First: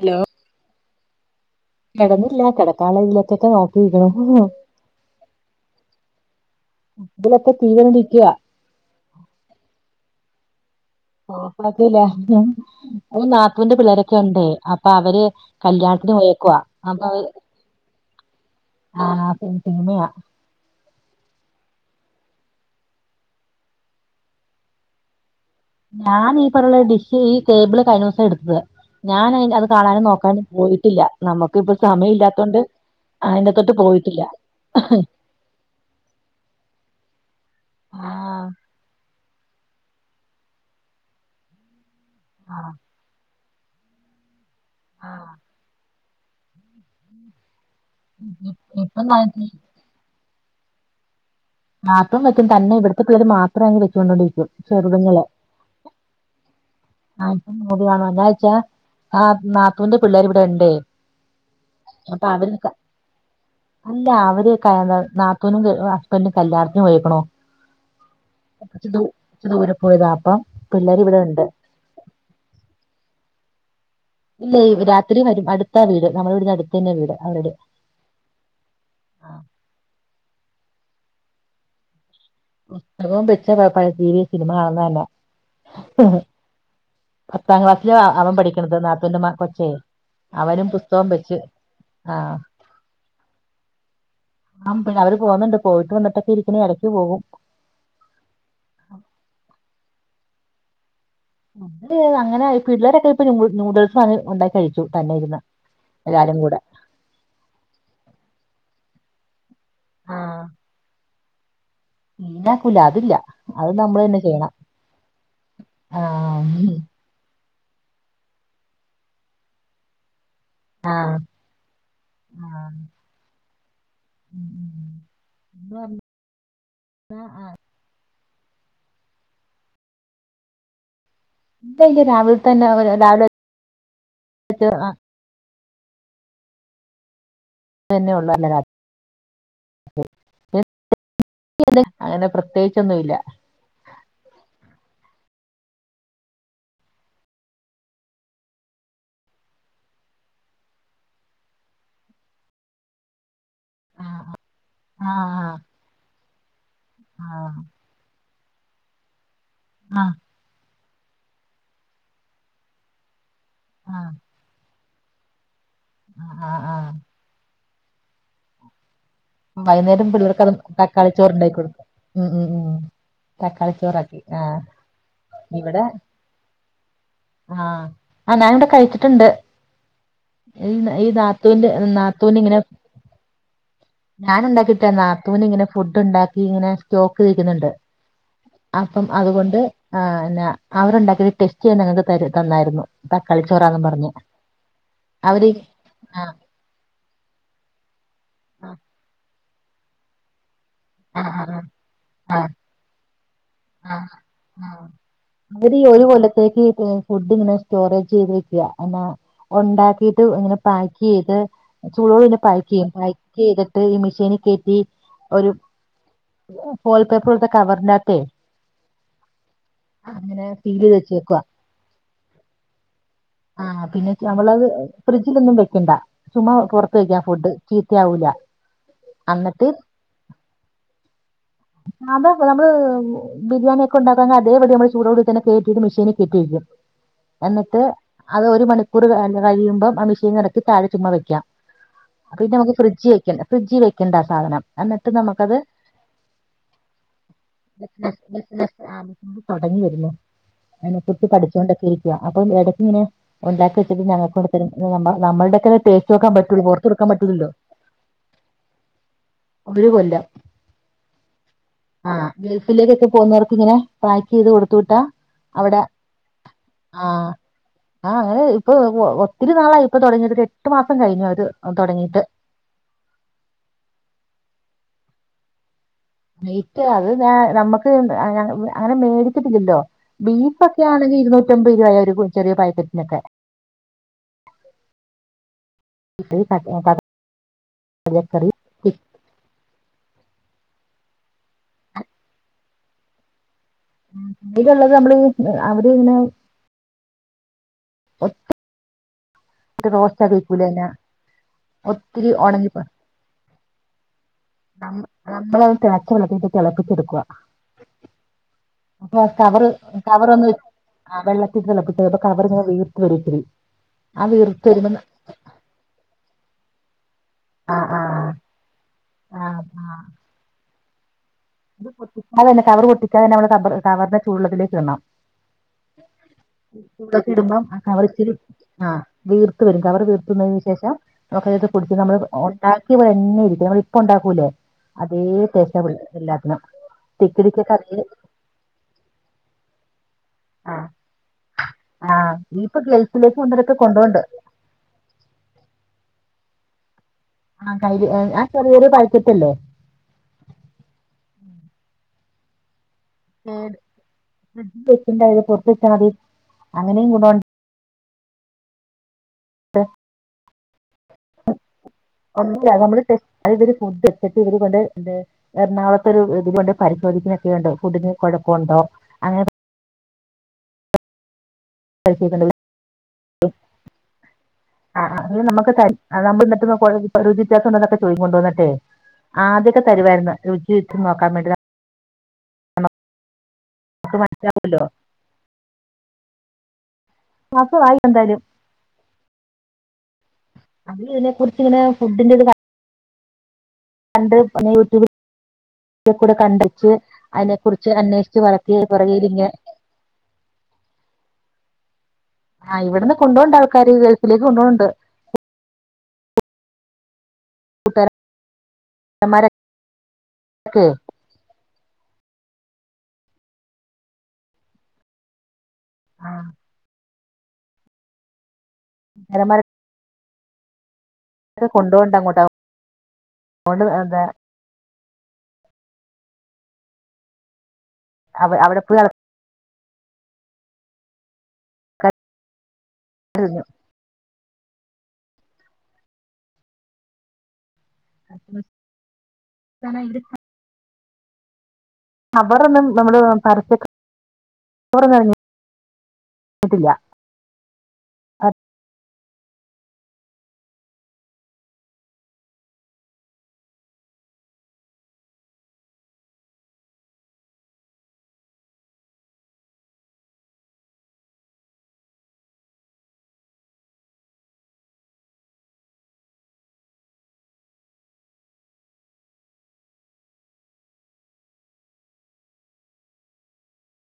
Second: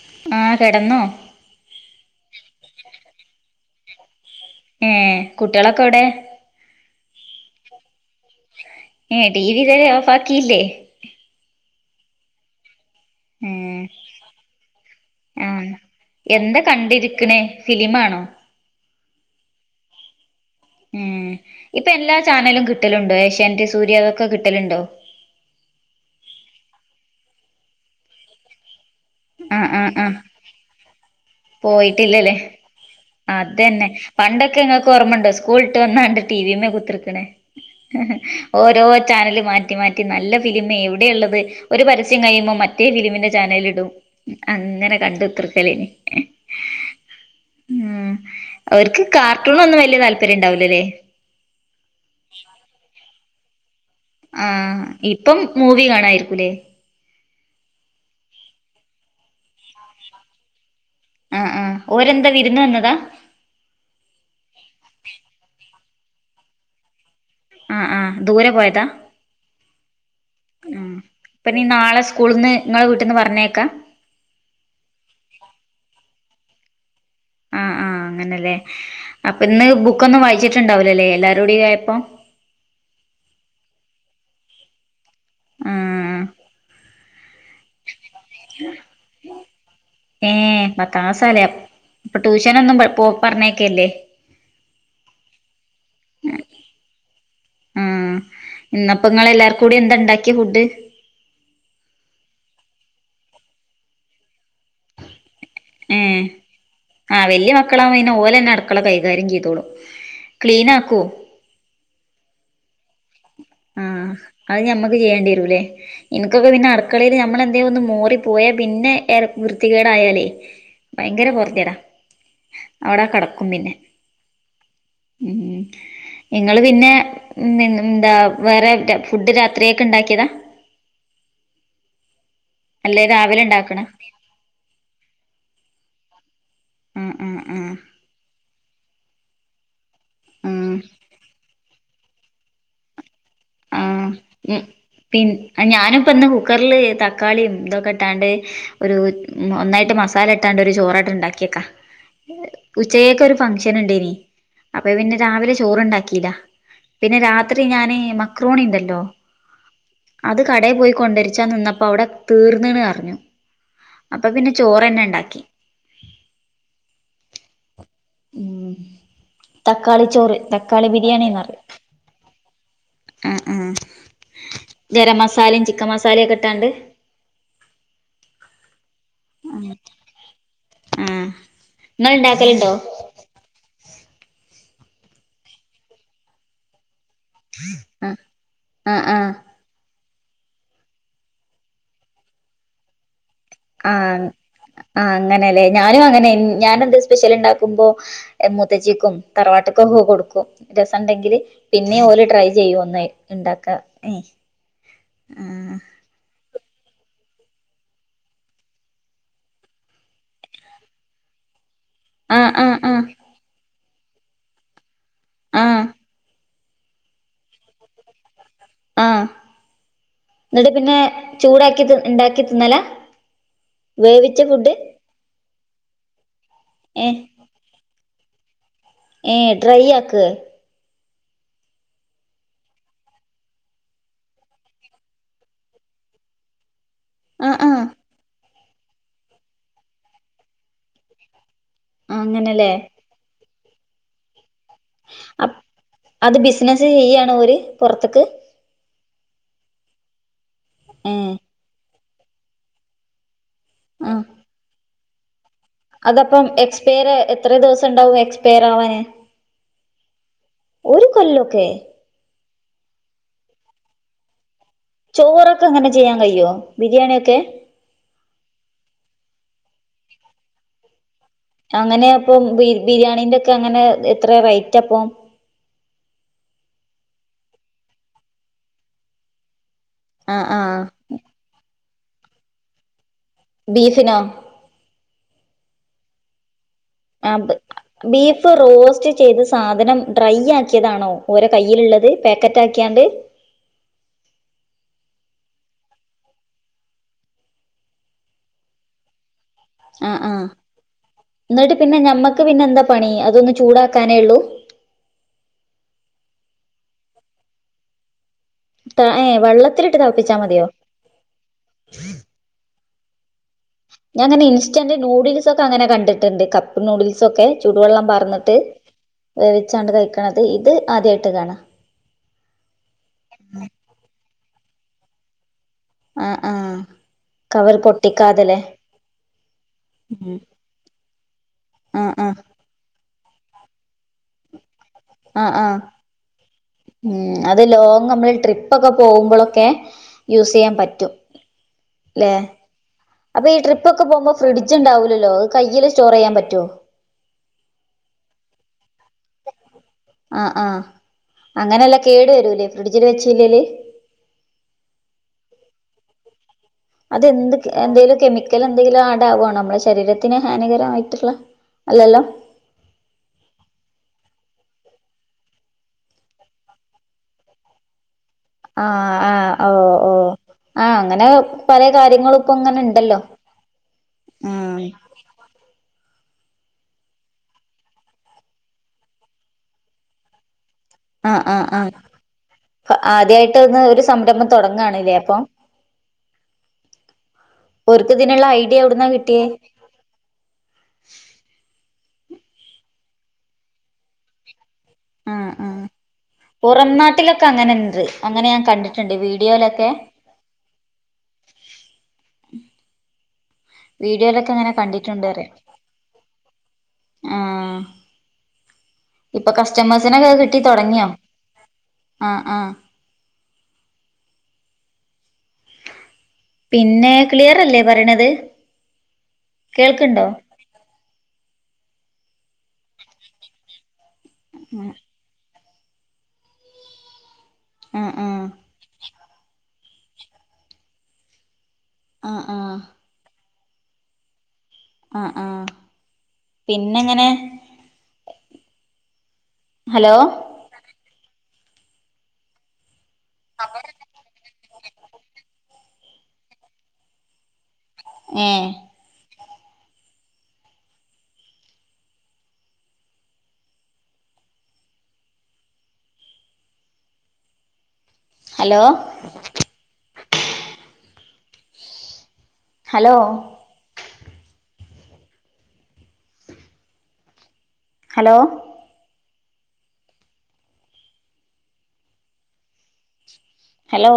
Hello ആഹ് കെടന്നോ. കിടന്നില്ല കിടക്കാലളേജിലൊക്കൊക്കെ നോക്കിരിക്കണ്‌. ഏ കുട്ടിഓളൊക്കെ എവ്‌ടെ. ഇതിലൊക്കെ തീകരിക്കുക. ഏ ടി വി തരെ ഓഫ് ആക്കിയില്ലേ അത് ലേ ഓ ഏ നാത്തൂന്റെ പിള്ളേരൊക്കെ ഉണ്ടേ അപ്പ അവര് ആഹ് കല്യാണത്തിന് പോയക്കവാ അപ്പൊ. ഇന്നാണോ. ആഹ് ഇന്നാ ഉം ഇപ്പോ എല്ലാ ചാനലും കിട്ടലുണ്ടോ. ഏഷ്യാൻറ്റ്, സൂര്യ അതൊക്കെ കിട്ടല്ണ്ടോ? ഞാൻ ഈ പറുള്ള ഡിഷ് ഈ, കേബിള് കഴിഞ്ഞൊസം എടുത്തത്. ഞാനയ്ന് അത് ആഹ് ആഹ് കാണാനും ആഹ് നോക്കാനും പോയിട്ടില്ല നമ്ക്ക് ഇപ്പൊ സമയം പോയിട്ടില്ലല്ലേ ഇല്ലാത്തോണ്ട് അതിന്റെത്തോട്ട് അതന്നെ പോയിട്ടില്ല പണ്ടൊക്കെ ഇങ്ങക്ക്ഓർമ്മണ്ടോ, സ്കൂൾട്ട് വന്നാണ്ട് ടി. വിമ്മേ കുത്തർക്ണേ. ആഹ് ഒരോര്. ചാനല് മാറ്റി മാറ്റി നല്ല ഫിലിമ് എവിടേള്ളത് ഒര് പരസ്യം കഴിയ്മ്പോ മറ്റേ ഫിലീമിന്റെ ചാനലിടും അങ്ങനെ കണ്ടുതൃക്കലെനി. ഉം അവര്ക്ക് ഇപ്പം നാട്ടി- കാർട്ടൂണാന്നും വല്യ താല്പര്യണ്ടാവൂലലേ മാപ്പം വെക്കും തന്നെ ഇവിടത്തെ പേര് മാം. അപ്രം വെച്ചൊണ്ടോണ്ടിരിക്കും ആഹ് ചെറുത്ങ്ങളെ. ഇപ്പം മൂവി കാണായിരിക്കൂലേ ആഹാ പ്പം എന്താച്ചാ ആഹാ നാത്തൂന്റെ പിള്ളേര് ഇവിടാണ്ടേയ്. ആഹ് ആഹ് അപ്പോ ഓരെന്താ വിരുന്ന് അവര്‌നിക്ക വന്നതാ അല്ല അവര്ക്കന്താ നാത്തൂനും കെ- പ്പന്ന് കല്യാണതിന് പോയൊക്കണൊ? ആഹ് ആഹ് ദൂരെ പോയതാ കൊച്ച് കൊറച്ച് ദൂരെ പോയതാ, അപ്പം പിള്ളേര് ഇവിടെ ഇണ്ട്. ഇൻ നാളെ സ് സ്കൂൾന്ന് ഇങ്ങളെ വീട്ട്ന്ന് പർഞ്ഞയക്കാ ഇല്ലെയ് രാത്രി വരും അട്ത്താ വീട് നമ്മുടെ വീട്ന്റെ അട്ത്തന്നെ വീട് അവര്ടെ ആഹാ അങ്ങനല്ലേ അപ്പോ ഇന്ന്- ബുക്കൊന്നും വായിച്ചിട്ടുണ്ടാവൂലലേ എല്ലാരൂടി ആയപ്പം. പുസ്തകം ബെച്ച പഴസിനിമ കാണനന്നെ. ആഹ് പത്താം ക്ലാസ്സില് അ അവൻ പഠിക്ക്ണത് നാത്തൂന്റെ മ കൊച്ചെ അവനും പുസ്തകം വെച്ച് ആ അപ്പോ ട്യൂഷനൊന്നും പോ- പറഞ്ഞേക്കലില്ലേ? ആഹ് പിന്നെ അവര് പോക്ന്ന്ണ്ട്പ്പോ പോയിട്ട് വന്ന്ട്ടൊക്കെ ഇരിക്ക്ണ് എടക്ക് പോകും ആഹാ ഇന്നപ്പങ്ങളെല്ലാർക്കൂടി, എന്താ ണ്ടാക്കിയെ ഫുഡ്? ഞങ്ങള് അങ്ങനെ പിള്ളേരെക്കെ ഇപ്പ നൂ നൂഡിൽസാണ് ഉണ്ടാക്കി കഴിച്ചു തന്നെ ഇര്ന്ന് ഉം ആഹാ വല്യ മക്കളാവുമ്പൊന്നെ- ഓലെന്നെ അടുക്കള കൈകാര്യം ചെയ്തോളും. ക്ലീൻ ആക്കോ? മെയ്നാക്കുലാ അതില്ല. അത് നമ്മള് ആഹാ തന്നെ ചെയ്യണം അത് ഞമ്മക്ക് ചെയ്യേണ്ടിരുലെ, ഇൻക്കൊക്കെ ആഹ് പിന്നെഅട്- ക്കളെൽ നമ്മളെന്തേയൊന്ന്, മോറിപ്പോയാ പിന്നെ ഏറെ വൃത്തികേടായാലേ. ഭയങ്കര പൊർത്യേടാ ആഹ് അവടെ കടക്കും പിന്നെ. ഉം ഇല്ല ഇങ്ങള് പിന്നെ പിന്നെന്താ. വേറെ എക്കെ ഫുഡ് രാത്ര്യേക്ക് ഇണ്ടാക്ക്യതാ ഇല്ല ഇല്ല രാവിൽതന്നെ അല്ലെ രാവിലെ. ഇണ്ടാക്കണ ആഹാ ആഹാ ആഹാ... ! ഇതന്നെ ഒള്ളൂ. ആഹ് [inaudible] നെ അങ്ങെനെ പ്രത്യേകിച്ചൊന്നും ഇല്ലാ ഉം ഉം പിൻ ഞാനിപ്പന്ന് കുക്കർല്, തക്കാളിയും ഇതൊക്കെട്ടാണ്ട്, ഒരു ഒന്നായിട്ട് മസാല ഇട്ടാണ്ട് ഒര് ചോറാട്ട്ണ്ടാക്ക്യേക്കാ ഉച്ചെക്കേക്കൊര് ഫങഷൻ നിണ്ടേനി, ആഹ് അപ്പ പിന്നെ രാവിലെ ആഹ് ചോറുണ്ടാക്കീല പിന്നെ, ആഹ് രാത്രി ഞാന് മക്രോ- ക്രോണിണ്ടല്ലോ ആഹാ... ! അത് കടേ പോയി കൊണ്ടരിച്ചാ- നിന്നപ്പോ അവിടെ തീർന്നീണ്നരഞ്ഞു. ആഹാ... ! അപ്പപിന്നെ ചോറന്നെണ്ടാക്കി. ആ ആഹ് ആഹ ഉം.. ! വൈന്നേരം പിള്ളേർക്ക് അതും, തക്കാളി ചോറ് ഉണ്ടാക്കി- കൊടുക്കും ഉം ഉം ഉം... ആഹ് ! ആഹ് തക്കാളിച്ചോറാക്കി ആഹ് ഗരം മസാലയും ഇവിടെ ചിക്കൻ മസാലയൊക്കെ ഇട്ടാണ്ട് ആഹാ ആഹാ ഞാനിവിടെ കഴിച്ചിട്ടുണ്ട്. ഈ ഈ ആഹ് നാത്തുന്റെ ഇങ്ങൾ നാത്തുനിങ്ങനെ. ഇണ്ടാക്കലുണ്ടോ ഞാന്ണ്ടാക്കിട്ട നാത്തൂന് ഇങ്ങനെ ഫുഡ് ഇണ്ടാക്കി ഇങ്ങനെ. ചോക്ക് നിരിക്കുന്നുണ്ട് ആഹ് ആഹ് അപ്പം ആഹ് അതുകൊണ്ട്. ആ അല്ലാ അവർണ്ടാക്കിയത് ടെസ്റ്റ് ചെയ്യാൻ ഞങ്ങൾ ത തന്നായിരുന്നു. തക്കാളിച്ചോറാന്ന് പറഞ്ഞ് ആഹ് അവര് ആഹ്അങ്ങനെല്ലെ ഞാനും ആ അങ്ങനെയെനി ഞാനെ എന്തെ സ്പെഷ്യൽ ഉണ്ടാക്കുമ്പോ മുത്തച്ചിക്കും തറവാട്ട് കൊക്കെ കൊടുക്കും.. ആ രസംണ്ടെങ്കില് പിന്നേ ഓൽ ആ ട്രൈ ചെയ്യൂ ഒന്ന് ഉണ്ടാക്ക ആ [unintelligible] ഒരു കൊല്ല തെക്ക്.. ഫുഡ് ഇങ്ങനെ സ്റ്റോറേജ് ചെയ്ത് വെക്കുക എന്ന ഉണ്ടാക്കിട്ട് ഇങ്ങനെ പാക്ക് ചെയ്ത്.. ചൂടോട് കൂടി ആഹ് പക്ക് ആഹ് ചെയ്യും ആഹ് പാക്ക് ചെയ്തിട്ട് ഈ മിഷീനിൽ കയറ്റി. ഒരു ആഹ് ആഹ് ഫോൾ പേപ്പറോലത്തെ കവറിന്റെകാത്ത്. ആഹ് എന്നിട്ട് സീൽ ചെയ്ത് പിന്നെ വെച്ചേക്കുവാ ചൂടാക്കി ഇണ്ടാക്കി തിന്നാലാ ആ പിന്നെ നമ്മളത് ഫ്രിഡ്ജിലൊന്നും വെക്കണ്ട ചുമ പുറത്ത് ഏഹ് വെക്കാ ഫുഡ്.. ചിത്ത യാവൂല. ഏഹ് ഡ്രൈ ആക്ക ആ അത പം നമ്മള്.. ബിരിയാണി ഒക്കെ ഉണ്ടാക്കാ അതേപാടി നമ്മൾ ചൂടോട് തന്നെ കേറ്റിട്ട് മിഷീനിൽ കെട്ടിവെക്കും. ആഹ് എന്നിട്ട് ആഹ് അത് ഒരു മണിക്കൂർ കഴിയുമ്പം ആ മിഷീൻ ഇറക്കി താഴെ ചുമ്മാ വെക്കാ പിന്നെ അങ്ങനെല്ലേ നമുക്ക് ഫ്രിഡ്ജ് വെക്കണ്ടാ ഫ്രിഡ്ജ് വെക്കണ്ടാ ആ സാധനം എന്നിട്ട് നമ അ അത് ബിസിനസ്സ് ചെയ്യാണോ ഒര് ബിസിനസ് പുറത്ത്ക്ക്. ബിസിനസ് തുടങ്ങി വരുന്നു അതിനെ കുറിച്ച് ഏഹ് പഠിച്ചോണ്ടൊക്കെ ഇരിക്കാ. അപ്പം എടക്ക് ഇങ്ങനെ. ഉണ്ടാക്കി വെച്ചിട്ട് ആഹ് ഞങ്ങൾ കൊണ്ടന്ന് തരും നമ്മുടെക്കെ ടെസ്റ്റ്. അതപ്പം എക്സ്പയർ എത്ര ദിവസം ഉണ്ടാവും എക്സ്പയർ ആവാന് ഒരു ഒര് കൊല്ലോക്കെ. ആഹ് ഗൾഫിലേക്കൊക്കെ പോകുന്നവർക്ക് ഇങ്ങനെ.. പാക്ക് ചെയ്ത് കൊടുത്ത ചോറൊക്കെ അവിടെ അങ്ങനെ ചെയ്യാൻ കഴിയോ ആഹ. ബിരിയാണിയൊക്കെ ആഹ് അങ്ങനെ ഇപ്പ ഒത്തിരി നാളായി ഇപ്പോ തുടങ്ങിയിട്ട് എട്ടു മാസം കഴിഞ്ഞു അത്. അങ്ങനെ തുടങ്ങിയിട്ട് അപ്പം ബിരിയാണിന്റെ ഒക്കെ അങ്ങനെ എത്ര റേറ്റ് അപ്പം. നെറ്റ് അത് ഞൻ നമ്മുക്ക് അങ്ങനെ മേടിച്ചിട്ടില്ലല്ലോ.. ആഹ് ബീഫ് ഒക്കെ ആഹ് ആണെങ്കിൽ ഇരുന്നൂറ്റമ്പത് രൂപയ ഒരു ചെറിയ പാക്കറ്റിനൊക്കെ. ബീഫിനൊ. [unintelligible] ആ ബ് കടലക്കറി ബീഫ് റോസ്റ്റ്.. ചെയ്ത സാധനം ഡ്രൈ ആക്കിയതാണോ ഓരോ കൈലുള്ളത് പാക്കറ്റ് ആക്കിയാണ്ട്. അധീകംള്ളത് നമ്മള് അവര് ഇങ്ങനെ.. ഒറ്റ.. ആഹ് ആഹ് ന്നട്ട് പിന്നെ ഒത്തിരി ഞമ്മക്ക് പിന്നെ ഉണങ്ങി എന്താ പണി അതൊന്ന് ചൂടാക്കാനേ ഒള്ളൂ. ന നമ്മളത് തിളച്ച വെള്ളത്തിലിട്ട് തിളപ്പിച്ച് എടുക്കുവ. അപ്പൊ അ ഏഹ് കവറ് വെള്ളത്തിലിട്ട് കവർ തിളപ്പിച്ചാൽ ഒന്ന്. മതിയോ ആ വെള്ളത്തിട്ട് തിളപ്പിച്ച്‌ കവർ ഇങ്ങെനെ വീർത്ത് വരും ഇച്ചിരി.. ഞാൻ ഇങ്ങെനെ ഇൻസ്റ്റന്റ് നൂഡിൽസ് ഒക്കെ അങ്ങനെ കണ്ടിട്ടുണ്ട്. കപ്പ നൂഡിൽസൊക്കെ ആ ആ ചൂടുവെള്ളം പറന്നിട്ട് ആ വേവിച്ചാണ്ട് കഴിക്കണത്. ഇത് ആദ്യയിട്ട് കാണാ.. അത് പൊട്ടിക്കാതെ കവർ പൊട്ടിക്കാതെ തന്നെ നമ്മൾ കവറിനെ ചൂടുവെള്ളത്തിലേക്ക് ഇടണം. ആ ആ ചൂടത്ത് ഇടുംബോ ആ കവർ ഇച്ചിരി. ആഹ വീർത്ത് വരും കവർ വീർത്തുന്നതിന് ശേഷം നമുക്ക് പിടിച്ച് ആഹ് നമ്മള് ആഹ് ഓൻ- ഉണ്ടാക്കിവെന്തഇരിക്കും നമ്മൾ ഇപ്പം ഉണ്ടാക്കൂല്ലേ അതേ ആഹ് ആഹ് ടെസ്റ്റാ ഉം അത് ലോങ് നമ്മള് ട്രിപ്പൊക്കെ പോകുമ്പോള്ളെക്കെ.. യൂസ് ചെയ്യാൻ ആ പറ്റും ആ അല്ലെ ഇപ്പൊ ഗൾഫിലേക്ക് അപ്പൊ ഈ കൊണ്ടവരൊക്കെ ട്രിപ്പൊക്കെ കൊണ്ടോണ്ട് പോകുമ്പോ.. ഫ്രിഡ്ജ്ണ്ടാവില്ലല്ലോ അത് കയ്യിൽ സ്റ്റോർ ചെയ്യാൻ പറ്റോ ആ കയ് ആ ചെറിയൊരു പഴുത്തിട്ടില്ലേ ആ ആ അങ്ങനെല്ലാ കേടു വരൂലേ ഫ്രിഡ്ജില് വെച്ചില്ലേല് ഫ്രിഡ്ജില് വച്ചിണ്ടായില് പുറത്ത് വച്ചാ മതി അങ്ങനെയും ഗുണമുണ്ട് അതെന്ത് എന്തേലും കെമിക്കല് എന്തേലും ആഡാകുവാണോ ആകോ നമ്മളുടെ ശരീരത്തിന് ഹാനികരമായിട്ടുള്ള അല്ലല്ലോ ഒന്നൂല നമ്മള് ടെസ് ഇവര് ഫുഡ് സെറ്റ് ഇവര്കൊണ്ട് എന്ത് എറണാകുളത്തൊരു ഇത് കൊണ്ട് പരിശോധിക്കുന്നെക്കെയുണ്ട് ഫുഡിന് കുഴപ്പമുണ്ടോ ആ അങ്ങനെ ആ ഓ ഓ ആ അങ്ങനെ പല കാര്യങ്ങളിപ്പ പരിശോധിക്കുന്നുണ്ട് ങ്ങനെ ഉണ്ടല്ലോ [unintelligible] ആ അ അത് നമ്മക്ക് തരും അത് നമ്മൾ ന്ന്ട്ട് രുചി വ്യത്യാസംണ്ടന്നൊക്കെ ചോയിക്കും കൊണ്ട്‌ വന്നിട്ടെ ആദ്യൊക്കെ തരുവായിരുന്നു രുചി നോക്കാൻ ആഹ് വേണ്ടി ആഹ് ആദ്യായിട്ട് ഇന്ന് ഒരു സംരംഭം മനസ്സിലാവുമല്ലോ തൊടങ്ങാണില്ലേ അപ്പം മാസമായി എന്തായാലും ഓരിക്കിതിനൊള്ള ഐഡിയ എവിടുന്നാ കിട്ടിയേ അത് ഇതിനെകുറിച്ചിങ്ങനെ ഫുഡിന്റേത് കൺ കണ്ട് യൂട്യൂബ് ആഹ് ആഹ് ഇക്കൂടെ പുറം കണ്ടെച്ച് നാട്ടിലൊക്കെ അയിനെക്കുറിച്ച് അങ്ങനെണ്ട് അന്വേഷിച്ച് അങ്ങനെ ഞാൻ വളർത്തിയ കണ്ടിട്ടുണ്ട് പുറകിയിലിങ്ങെ വീഡിയോയിലൊക്കെ ആ ഇവിടുന്ന് കൊണ്ടോ ണ്ണ്ണ്ട് ആൾക്കാര് ഗൾഫിലേക്ക് കൊണ്ടോണ്ണ്ണ്ട്‌ ചെണ്ടേരെ ആ ഇപ്പൊ കൂട്ടുകാരന്മാരൊക്കെ കസ്റ്റമേഴ്സിനൊക്കെ കിട്ടി തൊടങ്ങിയോ ആ ആ ആ പിന്നെ ക്ലിയറല്ലേ പറേണത് എലമരം കേൾക്ക്ണ്ടോ അത് കൊണ്ട്‌ പോവണ്ട അങ്ങോട്ടാ അതോണ്ട് എന്താ ങേ ആഹ് ആഹ് അവെ അവെടെപ്പോഴും [inaudible] ആഹ് ആഹ് ഴിഞ്ഞു ആ ആ പിന്നെ ഇങ്ങനെ [unintelligible] താന ഹലോ [inaudible] അവറൊന്നും നമ്മള് പരത്തെക്ക് [inaudible] [inaudible] ത്തില്ല ഏ ഹലോ ഹലോ ഹലോ ഹലോ